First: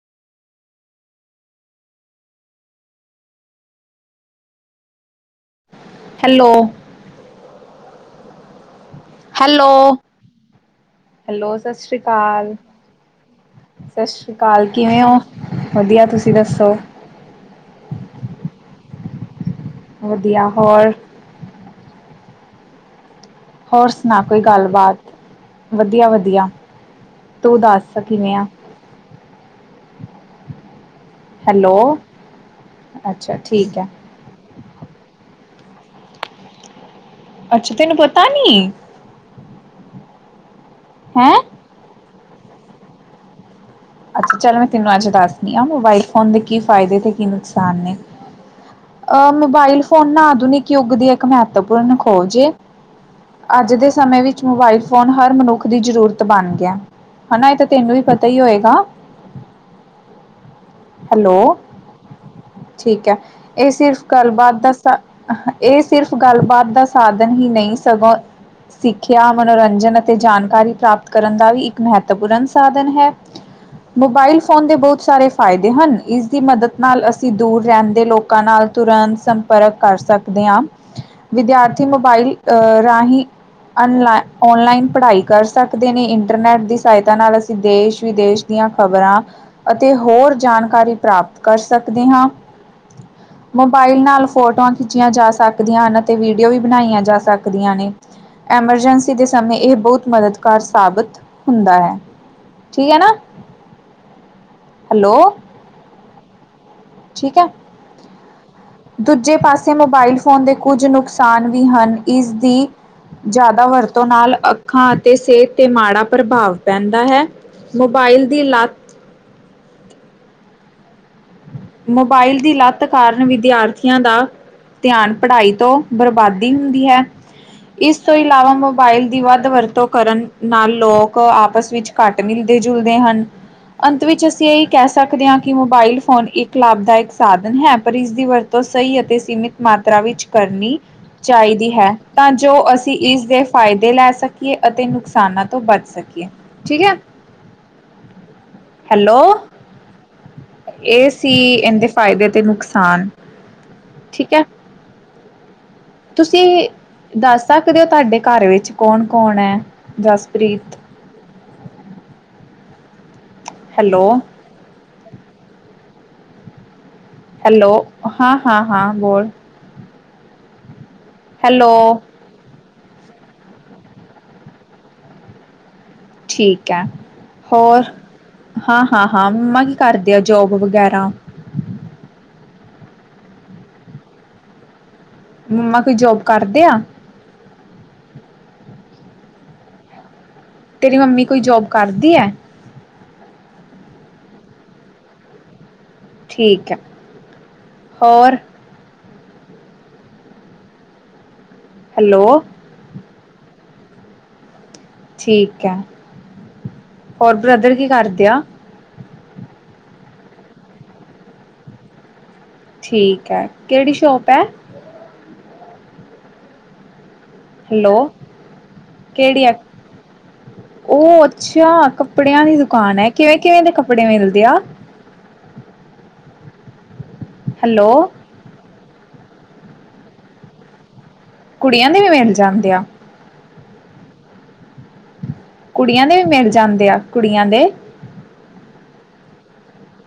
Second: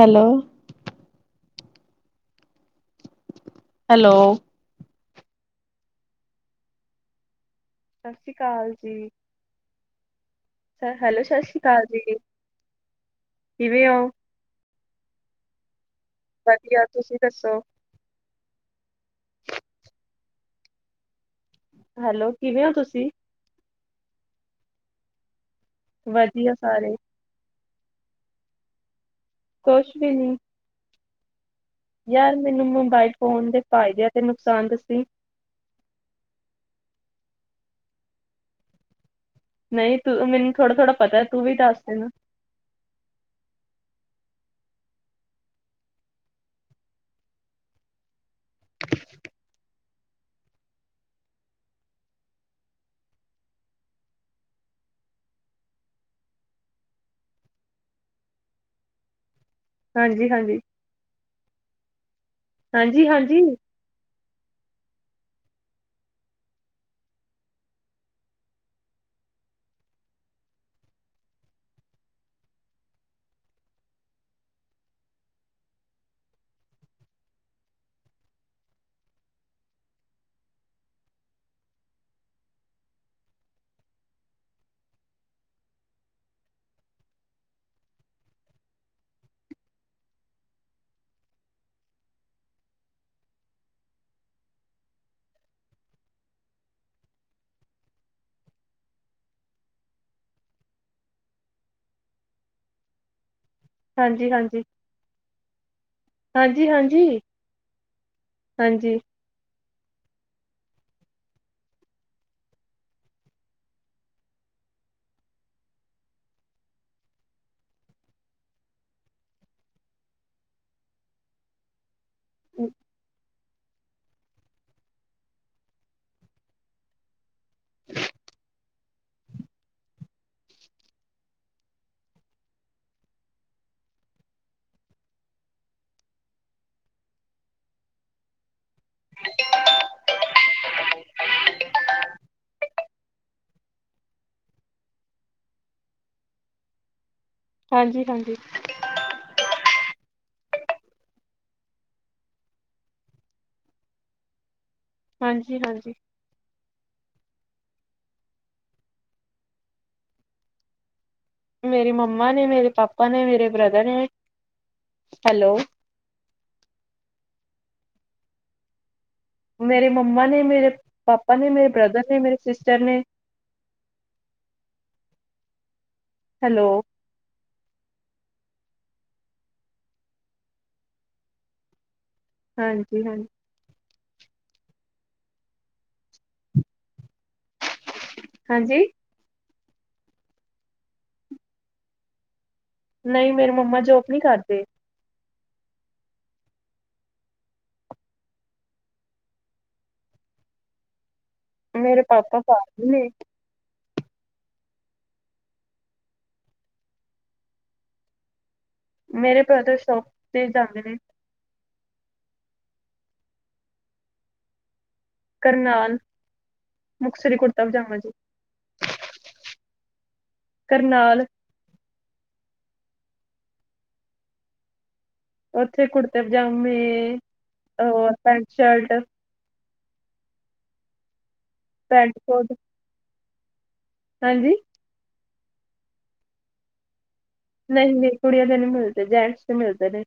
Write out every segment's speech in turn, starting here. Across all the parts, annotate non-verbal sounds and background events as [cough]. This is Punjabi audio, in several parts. ਹੈਲੋ ਹੈਲੋ ਹੈਲੋ ਸਸ ਸ੍ਰੀ ਕਾਲ ਜੀ। ਹੈਲੋ, ਸਤਿ ਹੈਲੋ ਸਸ ਅਕਾਲ ਸ੍ਰੀ ਜੀ, ਕਾਲ ਕਿਵੇਂ ਹੋ? ਸਸ ਸ੍ਰੀ ਕਾਲ ਕਿਵੇਂ ਹੋ ਵਧੀਆ ਤੁਸੀ ਵਧੀਆ ਤੁਸੀ ਦੱਸੋ। ਵਧਿਆ, ਹੋਰ? ਹੈਲੋ, ਕਿਵੇਂ ਹੋ ਤੁਸੀਂ? ਹੋਰ ਸੁਣਾ ਕੋਈ ਗੱਲਬਾਤ? ਵਧੀਆ-ਵਧੀਆ, ਵਧੀਆ ਸਾਰੇ, ਤੂੰ ਦੱਸ ਕਿਵੇਂ ਆ? ਕੁਛ ਵੀ ਨੀ ਹੈਲੋ ਯਾਰ ਮੈਨੂੰ ਮੋਬਾਇਲ ਅੱਛਾ ਫੋਨ ਦੇ ਠੀਕ ਹੈ। ਫਾਇਦੇ ਅਤੇ ਨੁਕਸਾਨ ਦੱਸੀ ਅੱਛਾ, ਤੈਨੂੰ ਪਤਾ ਨੀ! ਨਹੀਂ ਤੂੰ ਮੈਨੂੰ ਥੋੜਾ-ਥੋੜਾ ਪਤਾ ਹੈ, ਹੈਂ ਤੂੰ ਵੀ ਦੱਸ ਦੇ ਨਾ। ਅੱਛਾ, ਚੱਲ ਮੈਂ ਤੈਨੂੰ ਅੱਜ ਦੱਸਦੀ ਹਾਂ ਮੋਬਾਇਲ ਫ਼ੋਨ ਦੇ ਕਿ ਫਾਇਦੇ ਤੇ ਕਿ ਨੁਕਸਾਨ ਨੇ। ਅਹ ਮੋਬਾਇਲ ਫੋਨ ਨਾ ਆਧੁਨਿਕ ਯੁੱਗ ਦੀ ਇੱਕ ਮਹੱਤਵਪੂਰਨ ਖੋਜੇ ਏ। ਅੱਜ ਦੇ ਸਮੇਂ ਵਿੱਚ ਮੋਬਾਇਲ ਫੋਨ ਹਰ ਮਨੁੱਖ ਦੀ ਜ਼ਰੂਰਤ ਬਣ ਗਿਆ। ਹੈਨਾ, ਇਹ ਤੇ ਤੈਨੂੰ ਵੀ ਪਤਾ ਹੀ ਹੋਏਗਾ। ਹਾਂਜੀ-ਹਾਂਜੀ ਹੈਲੋ, ਠੀਕ ਹੈ ਹਾਂਜੀ-ਹਾਂਜੀ, ਇਹ ਸਿਰਫ਼ ਗੱਲਬਾਤ ਦਾ ਸਾਂ ਇਹ ਸਿਰਫ਼ ਗੱਲਬਾਤ ਦਾ ਸਾਧਨ ਹੀ ਨਹੀਂ ਸਗੋਂ ਸਿੱਖਿਆ, ਮਨੋਰੰਜਨ ਅਤੇ ਜਾਣਕਾਰੀ ਪ੍ਰਾਪਤ ਕਰਨ ਦਾ ਵੀ ਇੱਕ ਮਹੱਤਵਪੂਰਨ ਸਾਧਨ ਹੈ ਮੋਬਾਇਲ ਫ਼ੋਨ ਦੇ ਬਹੁਤ ਸਾਰੇ ਫਾਇਦੇ ਹਨ ਇਸ ਦੀ ਮਦਦ ਨਾਲ ਅਸੀਂ ਦੂਰ ਰਹਿੰਦੇ ਲੋਕਾਂ ਨਾਲ ਤੁਰੰਤ ਸੰਪਰਕ ਕਰ ਸਕਦੇ ਹਾਂ ਵਿਦਿਆਰਥੀ ਮੋਬਾਈਲ ਅਹ ਰਾਹੀਂ ਅਨਲਾ ਔਨਲਾਈਨ ਪੜ੍ਹਾਈ ਕਰ ਸਕਦੇ ਨੇ ਇੰਟਰਨੈਟ ਦੀ ਸਹਾਇਤਾ ਨਾਲ ਅਸੀਂ ਦੇਸ਼ -ਵਿਦੇਸ਼ ਦੀਆਂ ਖ਼ਬਰਾਂ ਅਤੇ ਹੋਰ ਜਾਣਕਾਰੀ ਪ੍ਰਾਪਤ ਕਰ ਸਕਦੇ ਹਾਂ। ਹ [inaudible] ਮੋਬਾਇਲ ਨਾਲ ਫੋਟੋਆਂ ਖਿੱਚੀਆਂ ਜਾ ਸਕਦੀਆਂ ਹਨ ਅਤੇ ਵੀਡੀਓ ਵੀ ਬਣਾਈਆਂ ਜਾ ਸਕਦੀਆਂ ਨੇ। ਐਮਰਜੈਂਸੀ ਦੇ ਸਮੇਂ ਇਹ ਬਹੁਤ ਮਦਦਗਾਰ ਸਾਬਤ ਹੁੰਦਾ ਹੈ। ਠੀਕ ਹੈ ਨਾ। ਹਾਂਜੀ -ਹਾਂਜੀ, ਹੈਲੋ ਹਾਂਜੀ- ਹਾਂਜੀ। ਠੀਕ ਹੈ, ਦੂਜ ਜੇ ਪਾਸੇ ਮੋਬਾਇਲ ਫੋਨ ਦੇ ਕੁੱਝ ਨੁਕਸਾਨ ਵੀ ਹਨ ਇਸਦੀ ਜ਼ਿਆਦਾ ਵਰਤੋਂ ਨਾਲ ਅੱਖਾਂ ਅਤੇ ਸਿਹਤ ਤੇ ਮਾੜਾ ਪ੍ਰਭਾਵ ਪੈਂਦਾ ਹੈ। ਮੋਬਾਈਲ ਦੀ ਲੱਤ ਮੋਬਾਇਲ ਦੀ ਲੱਤ ਕਾਰਨ ਵਿਦਿਆਰਥੀ ਥਿਆਂ ਦਾ ਧਿਆਨ ਪੜ੍ਹਾਈ ਤੋਂ ਬਰਬਾਦੀ ਹੁੰਦੀ ਹੈ। ਇਸ ਤੋਂ ਇਲਾਵਾ ਮੋ ਬਾਇਲ ਦੀ ਵੱਧ ਵਰਤੋਂ ਕਰਨ ਨਾਲ ਲੋਕ ਆਪਸ ਵਿੱਚ ਘੱਟ ਮਿਲਦੇ ਜੁਲਦੇ ਹਨ। ਅੰਤ ਵਿਚ ਅਸੀਂ ਇਹੀ ਕਹਿ ਸਕਦੇ ਹਾਂ ਕਿ ਮੋਬਾਇਲ ਫੋਨ ਇੱਕ ਲਾਭਦਾਇਕ ਸਾਧਨ ਹੈ ਪਰ ਇਸ ਦੀ ਵਰ ਤੋਂ ਸਹੀ ਅਤੇ ਸੀਮਿਤ ਮਾਤਰਾ ਵਿੱਚ ਕਰਨੀ ਚਾਹੀਦੀ ਹੈ। ਤਾਂ ਜੋ ਅਸੀਂ ਇਸਦੇ ਫਾਇਦੇ ਲੈ ਸਕੀਏ ਅਤੇ ਨੁਕਸਾਨਾਂ ਤੋਂ ਬਚ ਸਕੀਏ, ਠੀਕ ਹੈ। ਹਾਂਜੀ-ਹਾਂਜੀ ਹੈਲੋ! ਇਸ -ਸੀ ਇਹਦੇ ਫਾਇਦੇ ਤੇ ਨੁਕਸਾਨ ਠੀਕ ਹੈ। ਹਾਂਜੀ-ਹਾਂਜੀ ਤੁਸੀਂ ਦੱਸ ਸਕਦੇ ਹੋ ਤੁਹਾਡੇ ਘਰ ਵਿੱਚ ਕੌਣ- ਕੌਣ ਹੈ, ਜਸਪ੍ਰੀਤ। ਮੇਰੀ ਮੰਮਾ ਨੇ, ਮੇਰੇ ਪਾਪਾ ਨੇ, ਮੇਰੇ ਬ੍ਰਦਰ ਨੇ, ਹੈਲੋ ਹੈਲੋ! ਹੈਲੋ! ਹਾਂ -ਹਾਂ -ਹਾਂ ਬੋਲ। ਮੇਰੇ ਮੰਮਾ ਨੇ, ਮੇਰੇ ਪਾਪਾ ਨੇ, ਹੈਲੋ ਮੇਰੇ ਬ੍ਰਦਰ ਨੇ, ਮੇਰੇ ਸਿਸਟਰ ਨੇ। ਹੈਲੋ ਠੀਕ ਹੈ। ਹੋਰ ਹਾਂ -ਹਾਂ -ਹਾਂ ਮੰਮਾ ਕੀ ਕਰਦੇ ਆ ਜੋਬ ਵਗੈਰਾ? ਹਾਂਜੀ -ਹਾਂਜੀ। ਮੰਮਾ ਕੋਈ ਜੋਬ ਕਰਦੇ ਆ? ਹਾਂਜੀ? ਤੇਰੀ ਮੰਮੀ ਕੋਈ ਜੋਬ ਕਰਦੀ ਹੈ? ਨਹੀਂ ਮੇਰੇ ਮੰਮਾ ਜੋਬ ਨਹੀਂ ਕਰਦੇ। ਠੀਕ ਹੈ। ਹੋਰ? ਮੇਰੇ ਹੈਲੋ ਪਾਪਾ [unintelligible] ਨੇ। ਠੀਕ ਹੈ। ਹੋਰ ਬ੍ਰਦਰ ਕੀ ਕਰਦੇ ਆ? ਮੇਰੇ ਬ੍ਰਦਰ ਸ਼ੋਪ ਤੇ ਜਾਂਦੇ ਨੇ। ਠੀਕ ਹੈ। ਕਿਹੜੀ ਸ਼ੋਪ ਹੈ? ਕਰਨਾਲ, ਮੁਕਸਰੀ ਕੁ ਹੈਲੋ, ਕਿਹੜੀ ਆ, ਉਹ ਕਰਨਾਲ ਅੱਛਾ ਕੱਪੜਿਆਂ ਦੀ ਦੁਕਾਨ ਹੈ। ਕਿਵੇਂ ਕਿਵੇਂ ਦੇ ਕੱਪੜੇ ਮਿਲਦੇ ਆ? ਉੱਥੇ ਕੁੜਤੇ ਪਜਾਮੇ, ਹੈਲੋ ਅ ਪੈਂਟ ਸ਼ਲਟ। ਕੁੜੀਆਂ ਦੇ ਵੀ ਪੈਂਟ ਮਿਲ ਕੋਟ ਜਾਂਦੇ ਆ? ਹਾਂਜੀ? ਕੁੜੀਆਂ ਦੇ ਵੀ ਮਿਲ ਜਾਂਦੇ? ਆ ਕੁੜੀਆਂ ਦੇ? ਨਹੀਂ-ਨਹੀਂ, ਕੁੜੀਆਂ ਦੇ ਨੀ ਮਿਲਦੇ। ਜੈਂਟਸ ਚ ਮਿਲਦੇ ਨੇ।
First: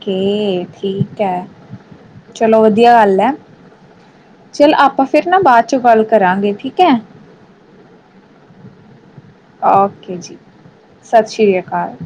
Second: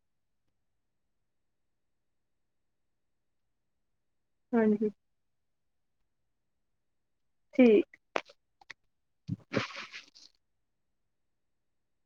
ਕੇ, ਠੀਕ ਹੈ, ਚਲੋ ਵਧੀਆ ਗੱਲ ਹੈ। ਚੱਲ ਹਾਂਜੀ ਆਪਾਂ ਫਿਰ ਨਾ ਬਾਅਦ ਚੋਂ ਗੱਲ ਕਰਾਂਗੇ ਠੀਕ ਹੈ। ਠੀਕ। ਓਕੇ ਜੀ। ਸਤਿ ਸ੍ਰੀ ਅਕਾਲ।